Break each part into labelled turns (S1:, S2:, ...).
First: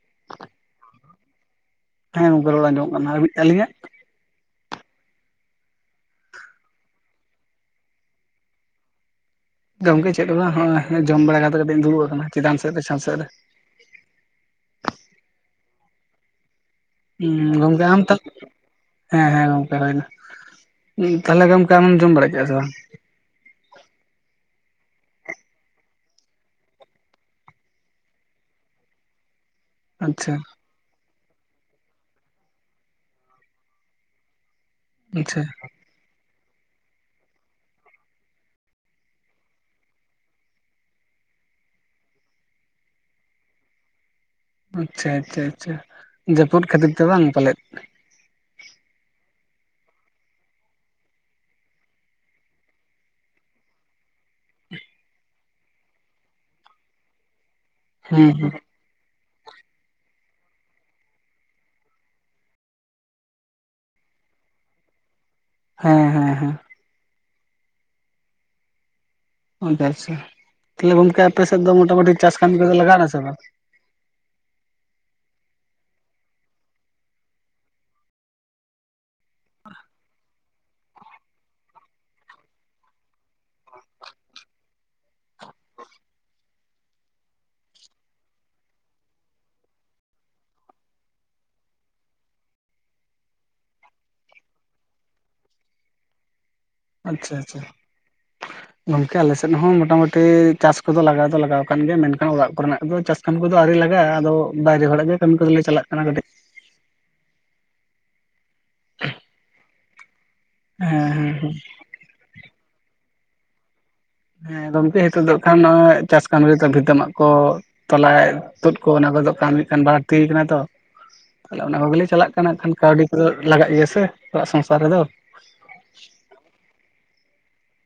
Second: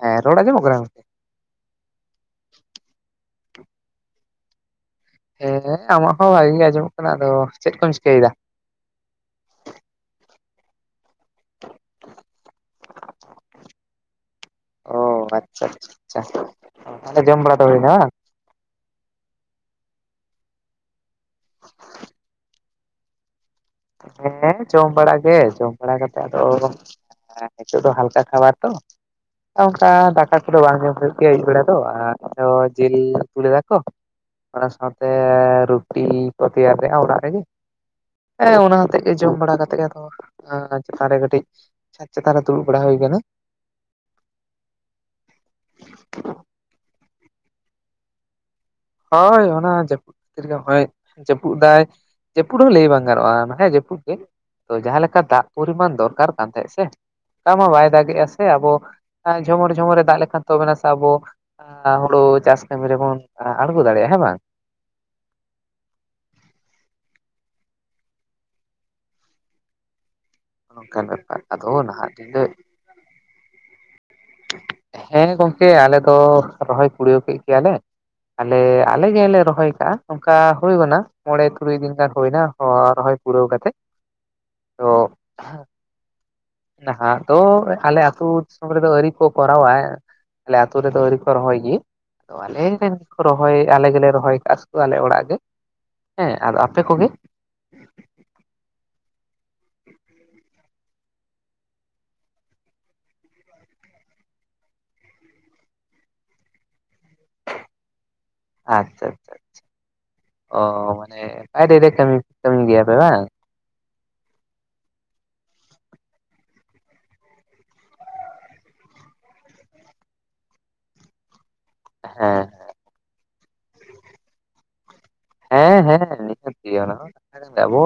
S1: ᱦᱮᱸ ᱨᱚᱲ ᱟᱸᱡᱚᱢᱚᱜ ᱠᱟᱱᱟ?
S2: ᱦᱮᱸ ᱜᱚᱝᱠᱮ ᱨᱚᱲ ᱟᱸᱡᱚᱢᱚᱜ ᱠᱟᱱᱟ, ᱟ ᱟᱹᱞᱤᱧᱟᱜ?
S1: ᱦᱮᱸ ᱟᱢᱟᱜ ᱦᱚᱸ ᱵᱷᱟᱜᱮ ᱜᱮ ᱟᱸᱡᱚᱢᱚᱜ ᱠᱟᱱᱟ᱾ ᱟᱫᱚ ᱪᱮᱫ ᱠᱚᱢ ᱪᱤᱠᱟᱹᱭ ᱫᱟ?
S2: ᱜᱚᱝᱠᱮ ᱪᱮᱫ ᱦᱚ ᱵᱟᱝ? ᱦᱚᱜ ᱚᱭ ᱡᱚᱢ ᱵᱟᱲᱟ ᱠᱟᱛᱮ ᱠᱟᱹᱴᱤᱡ ᱤᱧ ᱫᱩᱲᱩᱵ ᱠᱟᱱᱟ ᱪᱮᱛᱟᱱ ᱥᱮᱜ ᱨᱮ ᱪᱷᱟᱸᱛ ᱥᱮᱜ ᱨᱮ᱾
S1: ᱚ ᱟᱪᱪᱷᱟ ᱟᱪᱪᱷᱟ ᱟᱪᱪᱷᱟ, ᱡᱚᱢ
S2: ᱦᱩᱸ
S1: ᱵᱟᱲᱟ ᱛᱚ
S2: ᱜᱚᱝᱠᱮ
S1: ᱦᱳᱭᱱᱟ
S2: ᱟᱢ
S1: ᱵᱟᱝ?
S2: ᱛᱟ ᱦᱮᱸ ᱦᱮᱸ ᱜᱚᱝᱠᱮ ᱦᱩᱭᱱᱟ᱾ ᱛᱟᱦᱚᱞᱮ ᱜᱚᱢᱠᱮ ᱟᱢᱮᱢ ᱡᱚᱢ ᱵᱟᱲᱟ ᱠᱮᱜᱼᱟ ᱥᱮ ᱵᱟᱝ?
S1: ᱦᱮᱸ ᱡᱚᱢ ᱵᱟᱲᱟ ᱜᱮ ᱡᱚᱢ ᱵᱟᱲᱟ ᱠᱟᱛᱮᱜ ᱟᱫᱚ ᱱᱤᱛᱚᱜ ᱫᱚ ᱦᱟᱞᱠᱟ ᱠᱷᱟᱵᱟᱨ ᱛᱚ᱾ ᱚᱱᱠᱟ
S2: ᱟᱪᱪᱷᱟ
S1: ᱫᱟᱠᱟ ᱠᱚ ᱫᱚ ᱵᱟᱝ ᱡᱚᱢ ᱦᱩᱭᱩᱜ [unintelligible] ᱟᱹᱭᱩᱵ ᱵᱮᱲᱟ ᱫᱚ ᱟᱨ ᱡᱮᱞ ᱟᱹᱜᱩ ᱞᱮᱫᱟ ᱠᱚ᱾ ᱚᱱᱟ ᱥᱟᱶᱛᱮ
S2: ᱟᱪᱪᱷᱟ᱾
S1: ᱨᱩᱴᱤ ᱠᱚ ᱛᱮᱭᱟᱨ ᱞᱮᱜ-ᱟ ᱚᱲᱟᱜ ᱨᱮᱜᱮ᱾ ᱮᱸ ᱚᱱᱟ ᱦᱚᱛᱮᱫ ᱜᱮ ᱡᱚᱢ ᱵᱟᱲᱟ ᱠᱟᱛᱮ ᱜᱮ ᱟᱫᱚ ᱪᱮᱛᱟᱱ ᱨᱮ ᱠᱟᱹᱴᱤᱡ ᱪᱷᱟᱸᱛ ᱪᱮᱛᱟᱱ ᱨᱮ ᱫᱩᱲᱩᱵ ᱵᱟᱲᱟ ᱦᱩᱭ ᱠᱟᱱᱟ᱾
S2: ᱟᱪᱪᱷᱟ ᱟᱪᱪᱷᱟ ᱟᱪᱪᱷᱟ, ᱡᱟᱹᱯᱩᱫ ᱠᱷᱟᱹᱛᱤᱨ ᱛᱮ ᱵᱟᱝ ᱯᱟᱞᱮᱫ?
S1: ᱦᱳᱭ ᱚᱱᱟ ᱡᱟᱹᱯᱩᱫ ᱛᱤᱨ ᱜᱮ ᱱᱚᱜᱼᱟᱭ ᱡᱟᱹᱯᱩᱫ ᱫᱟᱭ, ᱡᱟᱹᱯᱩᱫ ᱦᱚᱸ ᱞᱟᱹᱭ ᱵᱟᱝ ᱜᱟᱱᱚᱜᱼᱟ ᱦᱮᱸ ᱡᱟᱹᱯᱩᱫ ᱜᱮ᱾ ᱛᱚ ᱡᱟᱦᱟ ᱞᱮᱠᱟ ᱫᱟᱜ ᱯᱚᱨᱤᱢᱟᱱ ᱫᱚᱨᱠᱟᱨ ᱠᱟᱱ ᱛᱟᱦᱮᱸᱜ ᱥᱮ ᱚᱱᱟ ᱢᱟ ᱵᱟᱭ ᱫᱟᱜᱮᱜᱼᱟ
S2: ᱦᱩᱸ
S1: ᱥᱮ
S2: ᱦᱩᱸ
S1: ᱟᱵᱚ ᱮᱸ ᱡᱷᱚᱢᱚᱨ ᱡᱷᱚᱢᱚᱨ ᱫᱟᱜ ᱞᱮᱠᱷᱟᱱ ᱛᱚᱵᱮ ᱱᱟᱥᱮ ᱟᱵᱚ ᱦᱩᱲᱩ ᱪᱟᱥ ᱠᱟᱹᱢᱤ ᱨᱮᱵᱚᱱ ᱟᱬᱜᱚ ᱫᱟᱲᱮᱭᱟᱜᱼᱟ ᱦᱮᱸ ᱵᱟᱝ?
S2: ᱦᱮᱸ ᱦᱮᱸ᱾ ᱦᱮᱸ ᱟᱪᱪᱷᱟ ᱛᱟᱦᱞᱮ
S1: ᱱᱚᱝᱠᱟᱱ
S2: ᱜᱚᱝᱠᱮ
S1: ᱵᱮᱯᱟᱨ
S2: ᱟᱯᱮᱥᱮᱫ ᱫᱚ
S1: ᱟᱫᱚ
S2: ᱢᱚᱴᱟ
S1: ᱱᱟᱦᱟᱜ
S2: ᱢᱩᱴᱤ
S1: ᱫᱤᱱ
S2: ᱪᱟᱥ
S1: ᱫᱚ
S2: ᱠᱟᱹᱢᱤ ᱠᱚᱫᱚ ᱞᱟᱜᱟᱣ ᱱᱟ ᱥᱮ ᱵᱟᱝ?
S1: ᱦᱮᱸ ᱜᱚᱝᱠᱮ ᱟᱞᱮ ᱫᱚ ᱨᱚᱦᱚᱭ ᱠᱩᱲᱭᱟᱹᱣ ᱠᱮᱜ ᱜᱮᱭᱟᱞᱮ᱾ ᱟᱞᱮ ᱟᱞᱮ ᱜᱮᱞᱮ ᱞᱮ ᱨᱚᱦᱚᱭ ᱠᱟᱜᱼᱟ ᱚᱱᱠᱟ ᱦᱩᱭ ᱜᱚᱜ ᱮᱱᱟ ᱢᱚᱬᱮ ᱛᱩᱨᱩᱭ ᱫᱤᱱ ᱜᱟᱱ ᱦᱳᱭᱱᱟ ᱨᱚᱦᱚᱭ ᱯᱩᱨᱟᱹᱣ ᱠᱟᱛᱮᱜ᱾ ᱛᱚ ᱱᱟᱦᱟᱜ ᱫᱚ ᱟᱞᱮ ᱟᱹᱛᱩ ᱫᱤᱥᱚᱢ ᱨᱮᱫᱚ ᱟᱹᱭᱨᱤ ᱠᱚ ᱠᱚᱨᱟᱣᱟ᱾ ᱟᱞᱮ ᱟᱛᱳ ᱨᱮᱫᱚ ᱟᱹᱭᱨᱤ ᱠᱚ ᱨᱚᱦᱚᱭ ᱜᱮ᱾ ᱟᱫᱚ ᱟᱞᱮᱨᱮᱱ ᱠᱚ ᱨᱚᱦᱚᱭ ᱟᱞᱮ ᱜᱮᱞᱮ ᱨᱚᱦᱚᱭ ᱠᱟᱜᱼᱟ ᱥᱮ ᱟᱞᱮ ᱚᱲᱟᱜ ᱜᱮ᱾ ᱦᱮᱸ ᱟᱫᱚ ᱟᱯᱮ ᱠᱚ
S2: ᱟᱪᱪᱷᱟ ᱟᱪᱪᱷᱟ᱾ ᱜᱚᱝᱠᱮ ᱟᱞᱮᱥᱮᱫ ᱦᱚᱸ ᱢᱚᱴᱟᱢᱩᱴᱤ ᱪᱟᱥ ᱠᱚᱫᱚ ᱞᱟᱜᱟᱣ ᱫᱚ ᱞᱟᱜᱟᱣ ᱠᱟᱱ ᱜᱮᱭᱟ ᱢᱮᱱᱠᱷᱟᱱ ᱚᱲᱟᱜ ᱠᱚᱨᱮᱱᱟᱜ ᱫᱚ ᱪᱟᱥ ᱠᱟᱹᱢᱤ ᱠᱚᱫᱚ ᱟᱣᱨᱤ ᱞᱟᱜᱟᱜᱼᱟ ᱟᱫᱚ ᱵᱟᱭᱨᱮ ᱦᱚᱲᱟᱜ ᱜᱮ ᱠᱟᱹᱢᱤ ᱠᱚᱫᱚ ᱞᱮ ᱪᱟᱞᱟᱜ ᱠᱟᱱᱟ ᱠᱟᱹᱴᱤᱡ ᱾
S1: ᱟᱪᱪᱷᱟ ᱟᱪᱪᱷᱟ ᱪᱷᱟ, ᱚ
S2: ᱦᱮᱸ
S1: ᱢᱟᱱᱮ
S2: ᱦᱮᱸ ᱦᱮᱸ
S1: ᱵᱟᱭᱨᱮ ᱨᱮ ᱠᱟᱢᱤ ᱠᱟᱹᱢᱤ ᱜᱮᱭᱟ ᱯᱮ ᱵᱟᱝ?
S2: ᱦᱮᱸ ᱜᱚᱢᱠᱮ ᱦᱤᱛᱳᱜ ᱫᱚ ᱠᱷᱟᱱ ᱱᱚᱜᱼᱚᱭ ᱪᱟᱥ ᱠᱟᱹᱢᱤ ᱨᱮᱫᱚ ᱵᱷᱤᱛᱟᱹ ᱢᱟᱜ ᱠᱚ ᱛᱚᱞᱟᱭ ᱛᱩᱫ ᱠᱚ ᱚᱱᱟ ᱠᱚᱫᱚ ᱠᱟᱢᱤ ᱠᱷᱟᱱ ᱵᱟᱹᱲᱛᱤ ᱠᱟᱱᱟ ᱛᱚ ᱾ ᱛᱟᱦᱞᱮ ᱚᱱᱟ ᱠᱚᱜᱮ ᱞᱮ ᱪᱟᱞᱟᱜ
S1: ᱦᱮᱸ
S2: ᱠᱟᱱᱟ ᱠᱷᱟᱱ ᱠᱟᱹᱣᱰᱤ ᱠᱚᱫᱚ ᱞᱟᱜᱟᱜ ᱜᱮᱭᱟ ᱥᱮ ᱚᱲᱟᱜ ᱥᱚᱝᱥᱟᱨ ᱨᱮᱫᱚ ᱾
S1: ᱦᱮᱸ ᱦᱮᱸ ᱱᱤᱦᱟᱹᱛ ᱜᱮ ᱚᱱᱟ ᱦᱚᱸ [unintelligible] ᱟᱵᱚ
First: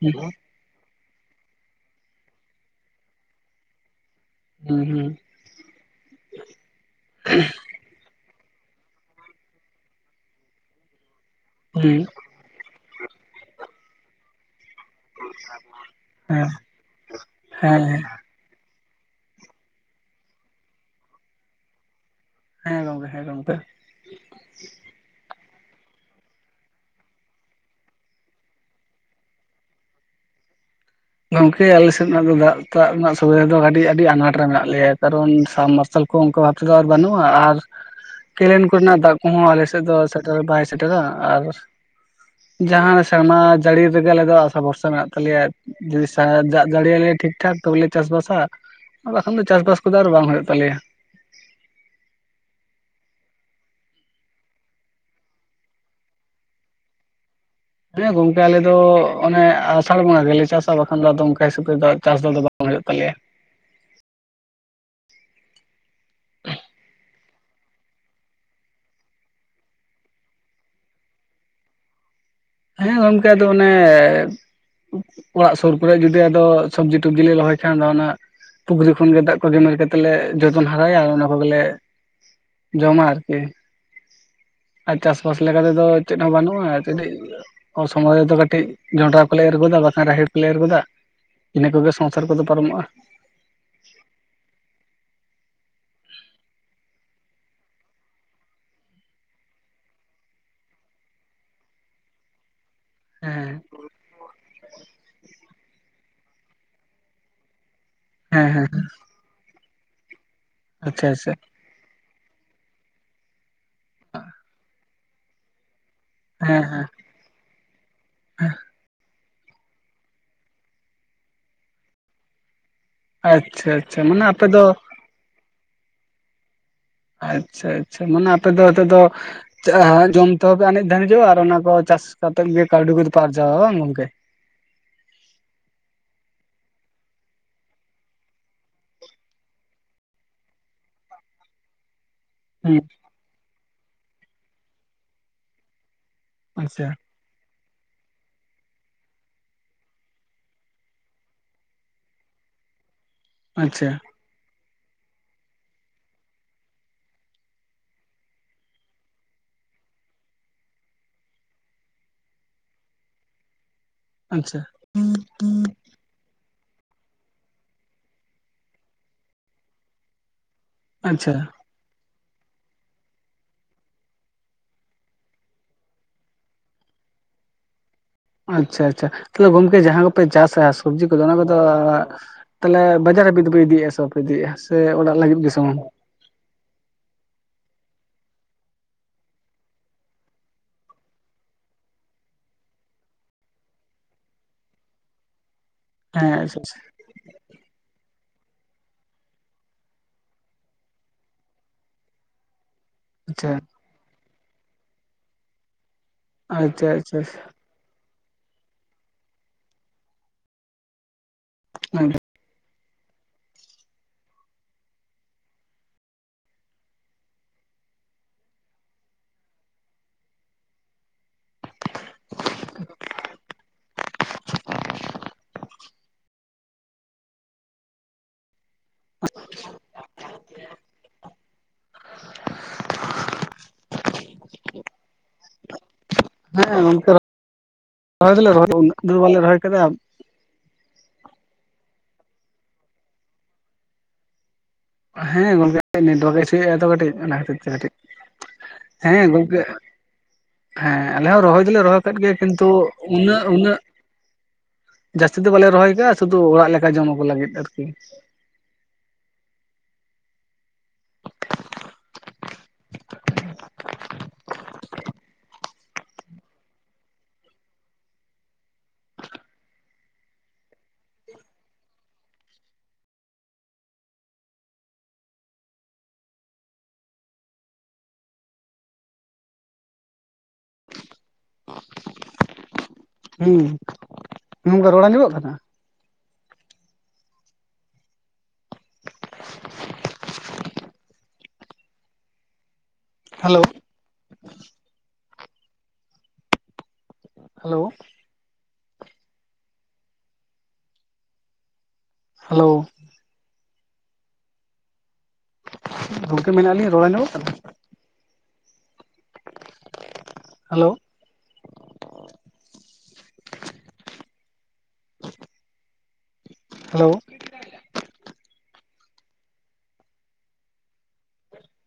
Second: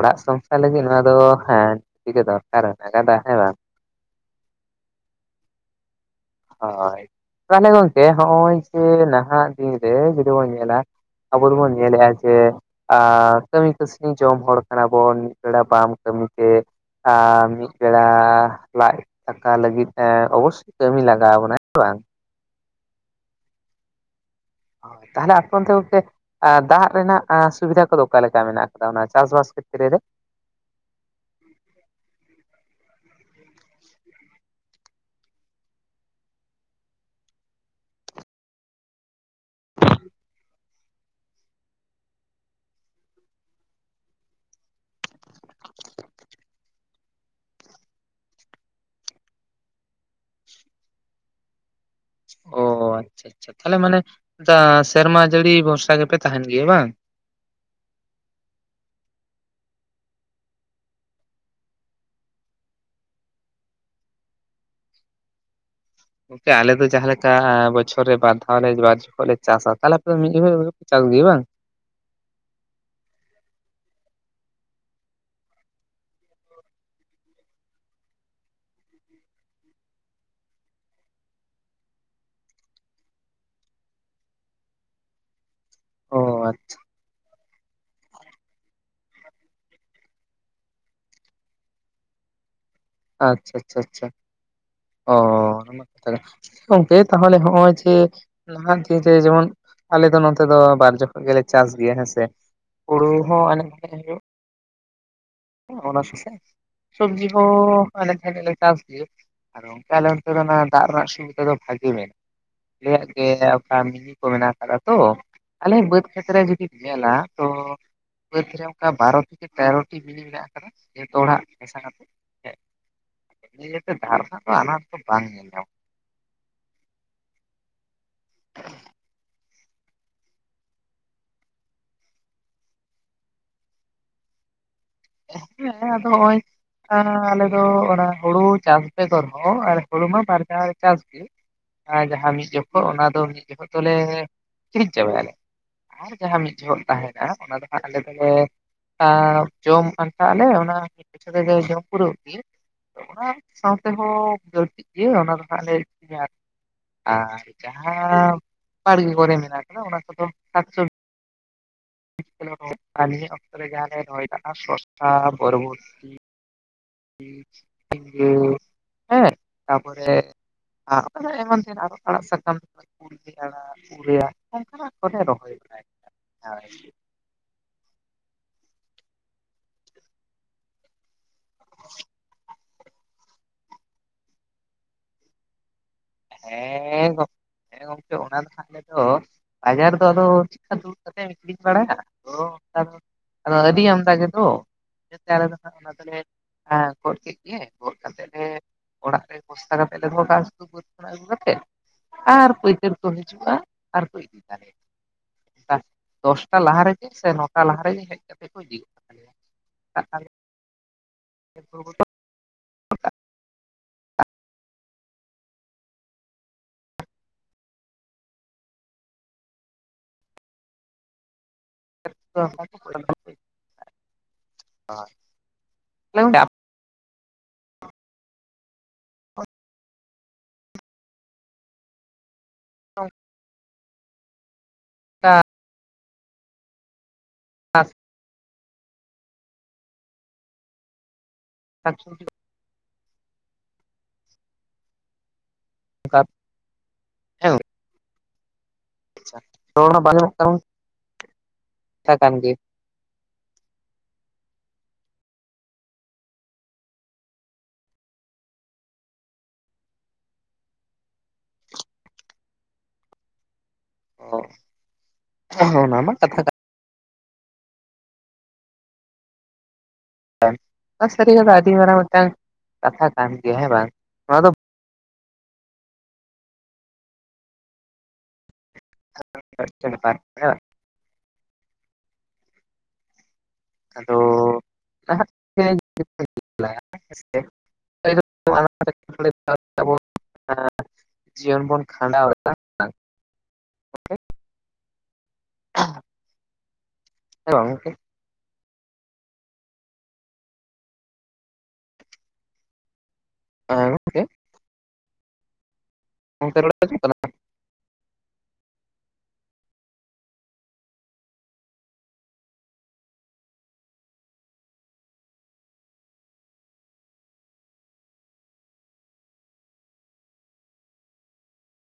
S2: ᱦᱩᱸ
S1: ᱥᱚᱝ ᱥᱚᱝᱥᱟᱨ ᱞᱟᱹᱜᱩᱫ ᱱᱚᱣᱟ ᱫᱚ ᱦᱮᱸ [unintelligible] ᱜᱮ ᱫᱚᱨᱠᱟᱨ ᱠᱟᱫᱟ ᱦᱮᱸ ᱵᱟᱝ ᱾
S2: ᱦᱩᱸ ᱦᱩᱸ ᱾
S1: ᱦᱳᱭ, ᱛᱟᱦᱚᱞᱮ ᱜᱚᱝᱠᱮ ᱦᱚᱜᱼᱚᱭ ᱡᱮ ᱱᱟᱦᱟᱜ ᱫᱤᱱ ᱨᱮ ᱡᱩᱫᱤ ᱵᱚᱱ ᱧᱮᱞᱟ ᱟᱵᱚ ᱫᱚᱵᱚᱱ
S2: ᱦᱩᱸ
S1: ᱧᱮᱞᱮᱫᱼᱟ ᱡᱮ ᱟᱸ ᱠᱟᱹᱢᱤ ᱠᱟᱹᱥᱱᱤ ᱡᱚᱢ ᱦᱚᱲ ᱠᱟᱱᱟ ᱵᱚᱱ ᱢᱤᱫ ᱵᱮᱲᱟ ᱵᱟᱢ ᱠᱟᱢᱤ
S2: ᱦᱮᱸ
S1: ᱛᱮ ᱟᱨ ᱢᱤᱫ
S2: ᱦᱮᱸ
S1: ᱵᱮᱲᱟ ᱞᱟᱡ ᱫᱟᱠᱟ ᱞᱟᱹᱜᱤᱫ ᱚᱵᱚᱥᱥᱳᱭ ᱠᱟᱹᱢᱤ ᱞᱟᱜᱟᱣ ᱵᱚᱱᱟ ᱦᱮᱸ ᱵᱟᱝ?
S2: ᱦᱮᱸ ᱜᱚᱝᱠᱮ ᱦᱮᱸ ᱜᱚᱢᱠᱮ ᱾
S1: ᱦᱚᱭ ᱛᱟᱦᱚᱞᱮ ᱟᱯᱮ ᱚᱱᱛᱮ ᱜᱚᱝᱠᱮ ᱫᱟᱜ ᱨᱮᱱᱟᱜ ᱥᱩᱵᱤᱫᱷᱟ ᱠᱚᱫᱚ ᱚᱠᱟ ᱞᱮᱠᱟ ᱢᱮᱱᱟᱜ ᱟᱠᱟᱫᱟ ᱚᱱᱟ ᱪᱟᱥᱵᱟᱥ ᱠᱷᱮᱛᱛᱨᱮ ᱨᱮ?
S2: ᱜᱚᱝᱠᱮ ᱟᱞᱮ ᱥᱮᱫᱱᱟᱜ ᱫᱚ ᱫᱟᱜ ᱫᱟᱜ ᱨᱮᱱᱟᱜ ᱥᱩᱵᱤᱫᱷᱟ ᱫᱚ ᱟᱹᱰᱤ ᱟᱱᱟᱴ ᱨᱮ ᱢᱮᱱᱟᱜ ᱞᱮᱭᱟ ᱠᱟᱨᱚᱱ ᱥᱟᱵᱢᱟᱨᱥᱟᱞ ᱠᱚ ᱚᱱᱠᱟ ᱵᱷᱟᱵ ᱛᱮᱫᱚ ᱟᱨ ᱵᱟᱹᱱᱩᱜᱼᱟ ᱟᱨ ᱠᱮᱞᱮᱱ ᱠᱚᱨᱮᱱᱟᱜ ᱫᱟᱜ ᱠᱚᱦᱚᱸ ᱟᱞᱮᱥᱮᱫ ᱫᱚ ᱥᱮᱴᱮᱨ ᱵᱟᱭ ᱥᱮᱴᱮᱨᱟ, ᱟᱨ ᱡᱟᱦᱟᱸ ᱥᱮᱨᱢᱟ ᱡᱟᱹᱲᱤ ᱨᱮᱜᱮ ᱟᱞᱮ ᱫᱚ ᱟᱥᱟ ᱵᱷᱚᱨᱥᱟ ᱢᱮᱱᱟᱜ ᱛᱟᱞᱮᱭᱟ ᱾ ᱡᱩᱫᱤ ᱫᱟᱜ ᱥᱟᱭᱮᱫ ᱫᱟᱜ ᱡᱟᱹᱲᱤᱭᱟ ᱞᱮᱭᱟ ᱴᱷᱤᱠ ᱴᱷᱟᱠ ᱛᱚᱵᱮ ᱞᱮ ᱪᱟᱥ ᱵᱟᱥᱟ ᱾ ᱟᱨ ᱵᱟᱠᱷᱟᱱ ᱫᱚ ᱪᱟᱥᱵᱟᱥ ᱠᱚᱫᱚ ᱟᱨ ᱵᱟᱝ ᱦᱩᱭᱩᱜ ᱛᱟᱞᱮᱭᱟ ᱾
S1: ᱚ ᱟᱪᱪᱷᱟ ᱟᱪᱪᱷᱟ, ᱛᱟᱦᱚᱞᱮ ᱢᱟᱱᱮ ᱥᱮᱨᱢᱟ ᱡᱟᱹᱲᱤ ᱵᱷᱚᱨᱥᱟ ᱜᱮᱯᱮ ᱛᱟᱦᱮᱱ ᱜᱮᱭᱟ ᱵᱟᱝ?
S2: ᱦᱮᱸ ᱜᱚᱝᱠᱮ ᱟᱞᱮ ᱫᱚ ᱚᱱᱮ ᱟᱥᱟᱲ ᱵᱚᱸᱜᱟ ᱜᱮᱞᱮ ᱪᱟᱥᱟ ᱵᱟᱠᱷᱟᱱ ᱫᱚ ᱟᱫᱚ ᱚᱱᱠᱟ ᱦᱤᱥᱟᱹᱵᱽ ᱛᱮᱫᱚ ᱪᱟᱥ ᱫᱚ ᱟᱫᱚ ᱵᱟᱝ ᱦᱩᱭᱩᱜ ᱛᱟᱞᱮᱭᱟ ᱾
S1: ᱜᱚᱝᱠᱮ ᱟᱞᱮ ᱫᱚ ᱡᱟᱦᱟᱸ ᱞᱮᱠᱟ ᱵᱚᱪᱷᱚᱨ ᱨᱮ ᱵᱟᱨ ᱫᱷᱟᱣ ᱞᱮ ᱵᱟᱨ ᱡᱚᱠᱷᱚᱡ ᱞᱮ ᱪᱟᱥᱟ, ᱛᱟᱦᱚᱞᱮ ᱟᱯᱮ ᱫᱚ ᱢᱤᱫ ᱡᱚᱠᱷᱮᱡ ᱜᱮᱯᱮ ᱪᱟᱥ ᱜᱮᱭᱟ ᱵᱟᱝ?
S2: ᱦᱮᱸ ᱜᱚᱝᱠᱮ ᱟᱫᱚ ᱚᱱᱮ ᱚᱲᱟᱜ ᱥᱩᱨ ᱠᱚᱨᱮ ᱡᱚᱫᱤ ᱟᱫᱚ ᱥᱚᱵᱽᱡᱤ ᱴᱚᱵᱡᱤ ᱞᱮ ᱨᱚᱦᱚᱭ ᱠᱷᱟᱱ ᱫᱚ ᱚᱱᱟ ᱯᱩᱠᱷᱨᱤ ᱠᱷᱚᱱ ᱜᱮ ᱫᱟᱜ ᱠᱚ ᱜᱮᱢᱮᱨ ᱠᱟᱛᱮᱫ ᱞᱮ ᱡᱚᱛᱚᱱ ᱦᱟᱨᱟᱭᱟ ᱟᱨ ᱚᱱᱟ ᱠᱚᱜᱮᱞᱮ ᱡᱚᱢᱟ ᱟᱨᱠᱤ, ᱟᱨ ᱪᱟᱥᱵᱟᱥ ᱞᱮᱠᱟ ᱛᱮᱫᱚ
S1: ᱚ
S2: ᱪᱮᱫ ᱦᱚᱸ ᱵᱟᱹᱱᱩᱜᱼᱟ ᱠᱟᱹᱴᱤᱡ ᱚᱥᱚᱢᱚᱭ ᱨᱮ ᱫᱚ ᱠᱟᱹᱴᱤᱡ ᱡᱚᱸᱰᱨᱟ ᱠᱚᱞᱮ ᱮᱨ ᱜᱚᱫᱟ ᱵᱟᱠᱷᱟᱱ ᱨᱟᱦᱮᱲ ᱠᱚᱞᱮ ᱮᱨ ᱜᱚᱫᱟ ᱾ ᱤᱱᱟᱹ ᱠᱚᱜᱮ ᱥᱚᱝᱥᱟᱨ ᱠᱚᱫᱚ ᱯᱟᱨᱚᱢᱚᱜᱼᱟ ᱾
S1: ᱟᱪᱪᱷᱟ ᱟᱪᱪᱷᱟ ᱟᱪᱪᱷᱟ ᱾ ᱚ ᱚᱱᱟ ᱠᱟᱛᱷᱟ ᱢᱟ ᱠᱟᱱᱟ, ᱜᱚᱝᱠᱮ ᱛᱟᱦᱚᱞᱮ ᱦᱚᱜᱼᱚᱭ ᱡᱮ [unintelligible] ᱫᱤᱱ ᱨᱮ ᱡᱮᱢᱚᱱ ᱟᱞᱮ ᱫᱚ ᱱᱚᱛᱮ ᱫᱚ ᱵᱟᱨ ᱡᱚᱠᱷᱚᱡ ᱜᱮᱞᱮ ᱪᱟᱥ ᱜᱮᱭᱟ ᱦᱮᱸ ᱥᱮ ᱾ ᱦᱩᱲᱩ
S2: ᱦᱮᱸ
S1: ᱦᱚᱸ [unintelligible] ᱦᱩᱭᱩᱜ ᱚᱱᱟ ᱥᱩᱨᱥᱮᱜ ᱥᱚᱵᱽᱡᱤ ᱦᱚᱸ ᱟᱞᱮ ᱴᱷᱮᱱ
S2: ᱦᱮᱸ
S1: ᱫᱚᱞᱮ
S2: ᱦᱮᱸ
S1: ᱪᱟᱥ ᱜᱮᱭᱟ ᱟᱨ ᱚᱝᱠᱟ ᱟᱞᱮ ᱱᱚᱛᱮ ᱫᱚ ᱚᱱᱟ ᱫᱟᱜ ᱨᱮᱱᱟᱜ
S2: ᱟᱪᱪᱷᱟ ᱟᱪᱪᱷᱟ
S1: ᱚᱥᱩᱵᱤᱛᱟ ᱫᱚ ᱵᱷᱟᱜᱤ ᱢᱮᱱ ᱟᱞᱮᱭᱟᱜ ᱜᱮ ᱚᱠᱟ ᱢᱤᱱᱤ ᱠᱚ ᱢᱮᱱᱟᱜ ᱟᱠᱟᱫᱟ ᱛᱚ ᱟᱞᱮ ᱵᱟᱹᱫᱽ ᱠᱷᱮᱛᱨᱮ
S2: ᱦᱮᱸ
S1: ᱡᱩᱫᱤᱢ
S2: ᱦᱮᱸ
S1: ᱧᱮᱞᱟ ᱛᱚ ᱵᱟᱹᱫᱽ ᱨᱮ ᱚᱱᱠᱟ ᱵᱟᱨᱚ ᱛᱷᱮᱠᱮ ᱛᱮᱨᱚᱴᱤ ᱢᱤᱱᱤ ᱢᱮᱱᱟᱜ ᱟᱠᱟᱫᱟ ᱡᱚᱛᱚ ᱦᱚᱲᱟᱜ ᱢᱮᱥᱟ ᱠᱟᱛᱮᱜ ᱦᱮᱡ ᱟᱫᱚ
S2: ᱟᱪᱪᱷᱟ
S1: [unintelligible] ᱤᱭᱟᱹᱛᱮ
S2: ᱟᱪᱪᱷᱟ
S1: ᱫᱟᱜ
S2: ᱢᱟᱱᱮ
S1: ᱨᱮᱱᱟᱜ
S2: ᱟᱯᱮ
S1: ᱫᱚ
S2: ᱫᱚ
S1: ᱟᱱᱟᱴ ᱵᱟᱝ ᱧᱮᱞ ᱧᱟᱢᱚᱜ ᱾
S2: ᱟᱪᱪᱷᱟ ᱟᱪᱪᱷᱟ, ᱢᱟᱱᱮ ᱟᱯᱮ ᱫᱚ ᱱᱤᱛᱚᱜ ᱫᱚ ᱪᱟᱦᱟ ᱡᱚᱢ ᱛᱮᱦᱚᱸ ᱯᱮ ᱟᱱᱮᱡ ᱫᱷᱟᱱᱮᱡᱚᱜᱼᱟ ᱟᱨ ᱚᱱᱟ ᱠᱚ ᱪᱟᱥ ᱠᱟᱛᱮ ᱜᱮ ᱠᱟᱹᱣᱰᱤ ᱠᱚᱫᱚ ᱯᱮ ᱟᱨᱡᱟᱣᱟ ᱵᱟᱝ ᱜᱚᱝᱠᱮ?
S1: ᱦᱮᱸ ᱟᱫᱚ ᱦᱚᱸᱜᱼᱚᱭ ᱟᱸ ᱟᱞᱮ ᱫᱚ ᱚᱱᱟ ᱦᱳᱲᱳ ᱪᱟᱥ ᱵᱮᱜᱚᱨ ᱦᱚᱸ ᱟᱨ ᱦᱳᱲᱳ ᱢᱟ ᱵᱟᱨ ᱫᱷᱟᱣ ᱞᱮ ᱪᱟᱥ ᱜᱮ ᱾ ᱟᱨ ᱡᱟᱦᱟᱸ ᱢᱤᱫ
S2: ᱦᱩᱸ
S1: ᱡᱚᱠᱷᱚᱜ ᱚᱱᱟ ᱫᱚ ᱢᱤᱫ ᱡᱚᱠᱷᱚᱜ ᱫᱚᱞᱮ ᱟᱹᱠᱷᱤᱨᱤᱧ ᱪᱟᱵᱟᱭᱟᱞᱮ, ᱟᱨ ᱡᱟᱦᱟᱸ ᱢᱤᱫ ᱡᱚᱦᱚᱜ
S2: ᱟᱪᱪᱷᱟ
S1: ᱛᱟᱦᱮᱸ ᱟᱸ ᱚᱱᱟ ᱫᱚ ᱦᱟᱸᱜ ᱟᱞᱮ ᱫᱚᱞᱮ, ᱟ ᱡᱚᱢ ᱯᱷᱟᱱᱴᱟᱜ ᱟᱞᱮ ᱚᱱᱟ ᱢᱤᱫ [unintelligible] ᱡᱚᱢ ᱯᱩᱨᱟᱹᱣ ᱜᱤ ᱾ ᱟᱫᱚ ᱚᱱᱟ ᱥᱟᱶᱛᱮ
S2: ᱟᱪᱪᱷᱟ
S1: ᱦᱚᱸ ᱵᱟᱹᱲᱛᱤᱜ ᱜᱤᱭᱟ ᱚᱱᱟ ᱫᱚ ᱦᱟᱸᱜ ᱞᱮ ᱟᱹᱠᱷᱨᱤᱧᱟ ᱟᱨ ᱡᱟᱦᱟᱸ ᱵᱟᱲᱜᱮ ᱠᱚᱨᱮ ᱢᱮᱱᱟᱜ ᱠᱟᱫᱟ ᱚᱱᱟ ᱠᱚᱫᱚ ᱥᱟᱠ ᱥᱚᱵ ᱞᱤᱡ ᱛᱮᱞᱮ ᱨᱚᱦᱚᱭ ᱠᱟᱜᱼᱟ, ᱱᱤᱭᱟᱹ ᱚᱠᱛᱚ ᱨᱮ ᱡᱟᱦᱟᱸ ᱞᱮ ᱨᱚᱦᱚᱭ ᱠᱟᱜᱼᱟ
S2: ᱟᱪᱪᱷᱟ
S1: ᱥᱚᱥᱟ, ᱵᱚᱨᱵᱳᱴᱤ ᱾ ᱡᱷᱤᱸᱜᱟᱹ ᱦᱮᱸ, ᱛᱟᱯᱚᱨᱮ ᱟᱨ
S2: ᱟᱪᱪᱷᱟ
S1: ᱮᱢᱟᱱ ᱛᱮᱱᱟ ᱟᱨᱚ ᱟᱲᱟᱜ ᱥᱟᱠᱟᱢ ᱾ ᱠᱩᱲᱢᱤ ᱟᱲᱟᱜ, ᱯᱩᱨᱟᱹᱭ ᱟᱲᱟᱜ, ᱚᱱᱠᱟᱱᱟᱜ ᱠᱚᱞᱮ ᱨᱚᱦᱚᱭ ᱵᱟᱲᱟᱭ ᱜᱮᱭᱟ ᱾
S2: ᱟᱪᱪᱷᱟ ᱟᱪᱪᱷᱟ, ᱛᱟᱦᱞᱮ ᱜᱚᱝᱠᱮ ᱡᱟᱦᱟᱸ ᱠᱚᱯᱮ ᱪᱟᱥᱟ ᱥᱚᱵᱽᱡᱤ ᱠᱚᱫᱚ ᱚᱱᱟ ᱠᱚᱫᱚ ᱛᱟᱦᱚᱞᱮ ᱵᱟᱡᱟᱨ ᱦᱟᱹᱵᱤᱡ ᱫᱚᱯᱮ ᱤᱫᱤᱭᱟ ᱥᱮ ᱵᱟᱯᱮ ᱤᱫᱤᱭᱟ, ᱥᱮ ᱚᱲᱟᱜ ᱞᱟᱹᱜᱤᱫ ᱜᱮ ᱥᱩᱢᱩᱝ?
S1: ᱦᱮᱸᱻ ᱜᱚᱝᱠᱮ, ᱦᱮᱸ ᱜᱚᱝᱠᱮ ᱚᱱᱟ ᱫᱚ ᱦᱟᱸᱜ ᱟᱞᱮ ᱫᱚ ᱵᱟᱡᱟᱨ ᱨᱮᱫᱚ ᱟᱫᱚ ᱪᱮᱜᱠᱟ ᱫᱩᱲᱩᱵ ᱠᱟᱛᱮᱜ ᱟᱹᱠᱷᱨᱤᱧ ᱵᱟᱲᱟᱭᱟ, ᱚᱫᱚ ᱚᱱᱠᱟ ᱫᱚ ᱟᱫᱚ ᱟᱹᱰᱤ ᱟᱢᱫᱟ ᱜᱮᱫᱚ [unintelligible] ᱟᱞᱮ ᱫᱚ ᱦᱟᱸᱜ ᱚᱱᱟ ᱫᱚᱞᱮ
S2: ᱦᱮᱸ ᱟᱪᱪᱷᱟ
S1: ᱮ ᱜᱚᱫ ᱠᱮᱜ ᱜᱮ, ᱜᱚᱫ ᱠᱟᱛᱮᱜ ᱞᱮ ᱚᱲᱟᱜ ᱨᱮ ᱵᱚᱥᱛᱟ ᱠᱟᱛᱮᱜ ᱞᱮ ᱫᱚᱦᱚ ᱠᱟᱜᱼᱟ ᱥᱩᱫᱩ ᱚᱲᱜᱟ ᱟᱹᱜᱩ ᱠᱟᱛᱮᱜ, ᱟᱨ ᱯᱟᱹᱭᱠᱟᱹᱨ ᱠᱚ
S2: ᱟᱪᱪᱷᱟ
S1: ᱦᱤᱡᱩᱜᱼᱟ ᱟᱨᱠᱚ ᱤᱫᱤ ᱛᱟᱞᱮᱭᱟ, ᱫᱚᱥᱴᱟ ᱞᱟᱦᱟ
S2: ᱟᱪᱪᱷᱟ
S1: ᱨᱮᱜᱮ
S2: ᱟᱪᱪᱷᱟ
S1: ᱥᱮ ᱱᱚ
S2: ᱟᱪᱪᱷᱟ
S1: ᱴᱟ ᱞᱟᱦᱟ ᱨᱮ ᱜᱮ ᱦᱮᱡ ᱠᱟᱛᱮᱜ ᱠᱚ ᱤᱫᱤ ᱜᱚᱜ ᱠᱟᱛᱟᱞᱮᱭᱟ [unintelligible] ᱾
S2: ᱦᱮᱸ
S1: [unintelligible] [unintelligible] [unintelligible]
S2: [unintelligible]
S1: [unintelligible]
S2: [unintelligible] ᱦᱮᱸ ᱜᱚᱝᱠᱮ ᱵᱟ
S1: ᱟᱥ
S2: ᱨᱚᱦᱚᱭ ᱫᱚᱞᱮ ᱨᱚᱦᱚᱭᱫᱟ, ᱩᱱᱟᱹᱜ ᱫᱚ ᱵᱟᱞᱮ ᱨᱚᱦᱚᱭ ᱠᱟᱫᱟ ᱾
S1: [unintelligible]
S2: ᱦᱮᱸ ᱜᱚᱝᱠᱮ
S1: ᱚᱱᱠᱟ
S2: ᱱᱮᱴᱟᱨᱠ ᱮ ᱤᱥᱩᱭᱫᱟ ᱛᱚ, ᱠᱟᱹᱴᱤᱡ ᱚᱱᱟ ᱠᱷᱟᱹᱛᱤᱨ ᱛᱮ ᱠᱟᱹᱴᱤᱡ ᱦᱮᱸ ᱜᱚᱝᱠᱮ,
S1: ᱨᱚᱲ ᱦᱚᱸ ᱵᱟᱝ ᱟᱸᱡᱚᱢᱚᱜ ᱠᱟᱱ
S2: ᱦᱮᱸ ᱟᱞᱮ ᱦᱚᱸ ᱨᱚᱦᱚᱭ ᱫᱚᱞᱮ ᱨᱚᱦᱚᱭ
S1: ᱠᱟᱛᱷᱟ
S2: ᱠᱟᱜ
S1: ᱠᱟᱱ
S2: ᱜᱮᱭᱟ
S1: ᱜᱮ
S2: ᱠᱤᱱᱛᱩ ᱩᱱᱟᱹ ᱩᱱᱟᱹ ᱡᱟᱹᱥᱛᱤ ᱫᱚ ᱵᱟᱞᱮ ᱨᱚᱦᱚᱭ ᱠᱟᱜᱼᱟ, ᱥᱩᱫᱩ ᱚᱲᱟᱜ ᱞᱮᱠᱟ ᱡᱚᱢᱚᱠ ᱞᱟᱹᱜᱤᱫ ᱟᱨᱠᱤ ᱾
S1: ᱚ ᱚᱱᱟ ᱢᱟ ᱠᱟᱛᱷᱟ ᱠᱟᱱ ᱥᱟᱹᱨᱤ ᱠᱟᱫᱟ ᱟᱹᱰᱤ ᱢᱟᱨᱟᱝ ᱢᱮᱫᱴᱟᱝ, ᱠᱟᱛᱷᱟ ᱠᱟᱱ ᱜᱮᱭᱟ ᱦᱮᱸ ᱵᱟᱝ, ᱱᱚᱣᱟ ᱫᱚ [inaudible]
S2: ᱦᱩᱸ,
S1: ᱟᱫᱚ
S2: ᱜᱚᱝᱠᱮ ᱨᱚᱲ
S1: ᱞᱟᱦᱟᱜ
S2: ᱟᱸᱡᱚᱢᱚᱜ ᱠᱟᱱᱟ
S1: [inaudible] [inaudible] ᱡᱤᱭᱚᱱ ᱵᱚᱱ ᱠᱷᱟᱸᱰᱟᱣᱮᱫᱟ
S2: ᱦᱮᱞᱳ,
S1: [unintelligible] ᱦᱮᱸ ᱵᱟᱝ
S2: ᱦᱮᱞᱳ
S1: ᱜᱚᱝᱠᱮ,
S2: ᱦᱮᱞᱳ,
S1: ᱮ ᱜᱚᱝᱠᱮ
S2: ᱜᱚᱢᱠᱮ ᱢᱮᱱᱟᱜ ᱞᱤᱧ ᱨᱚᱲ ᱟᱸᱡᱚᱢᱚᱜ ᱠᱟᱱᱟ? ᱦᱮᱞᱳ᱾ ᱦᱮᱞᱳ, [unintelligible]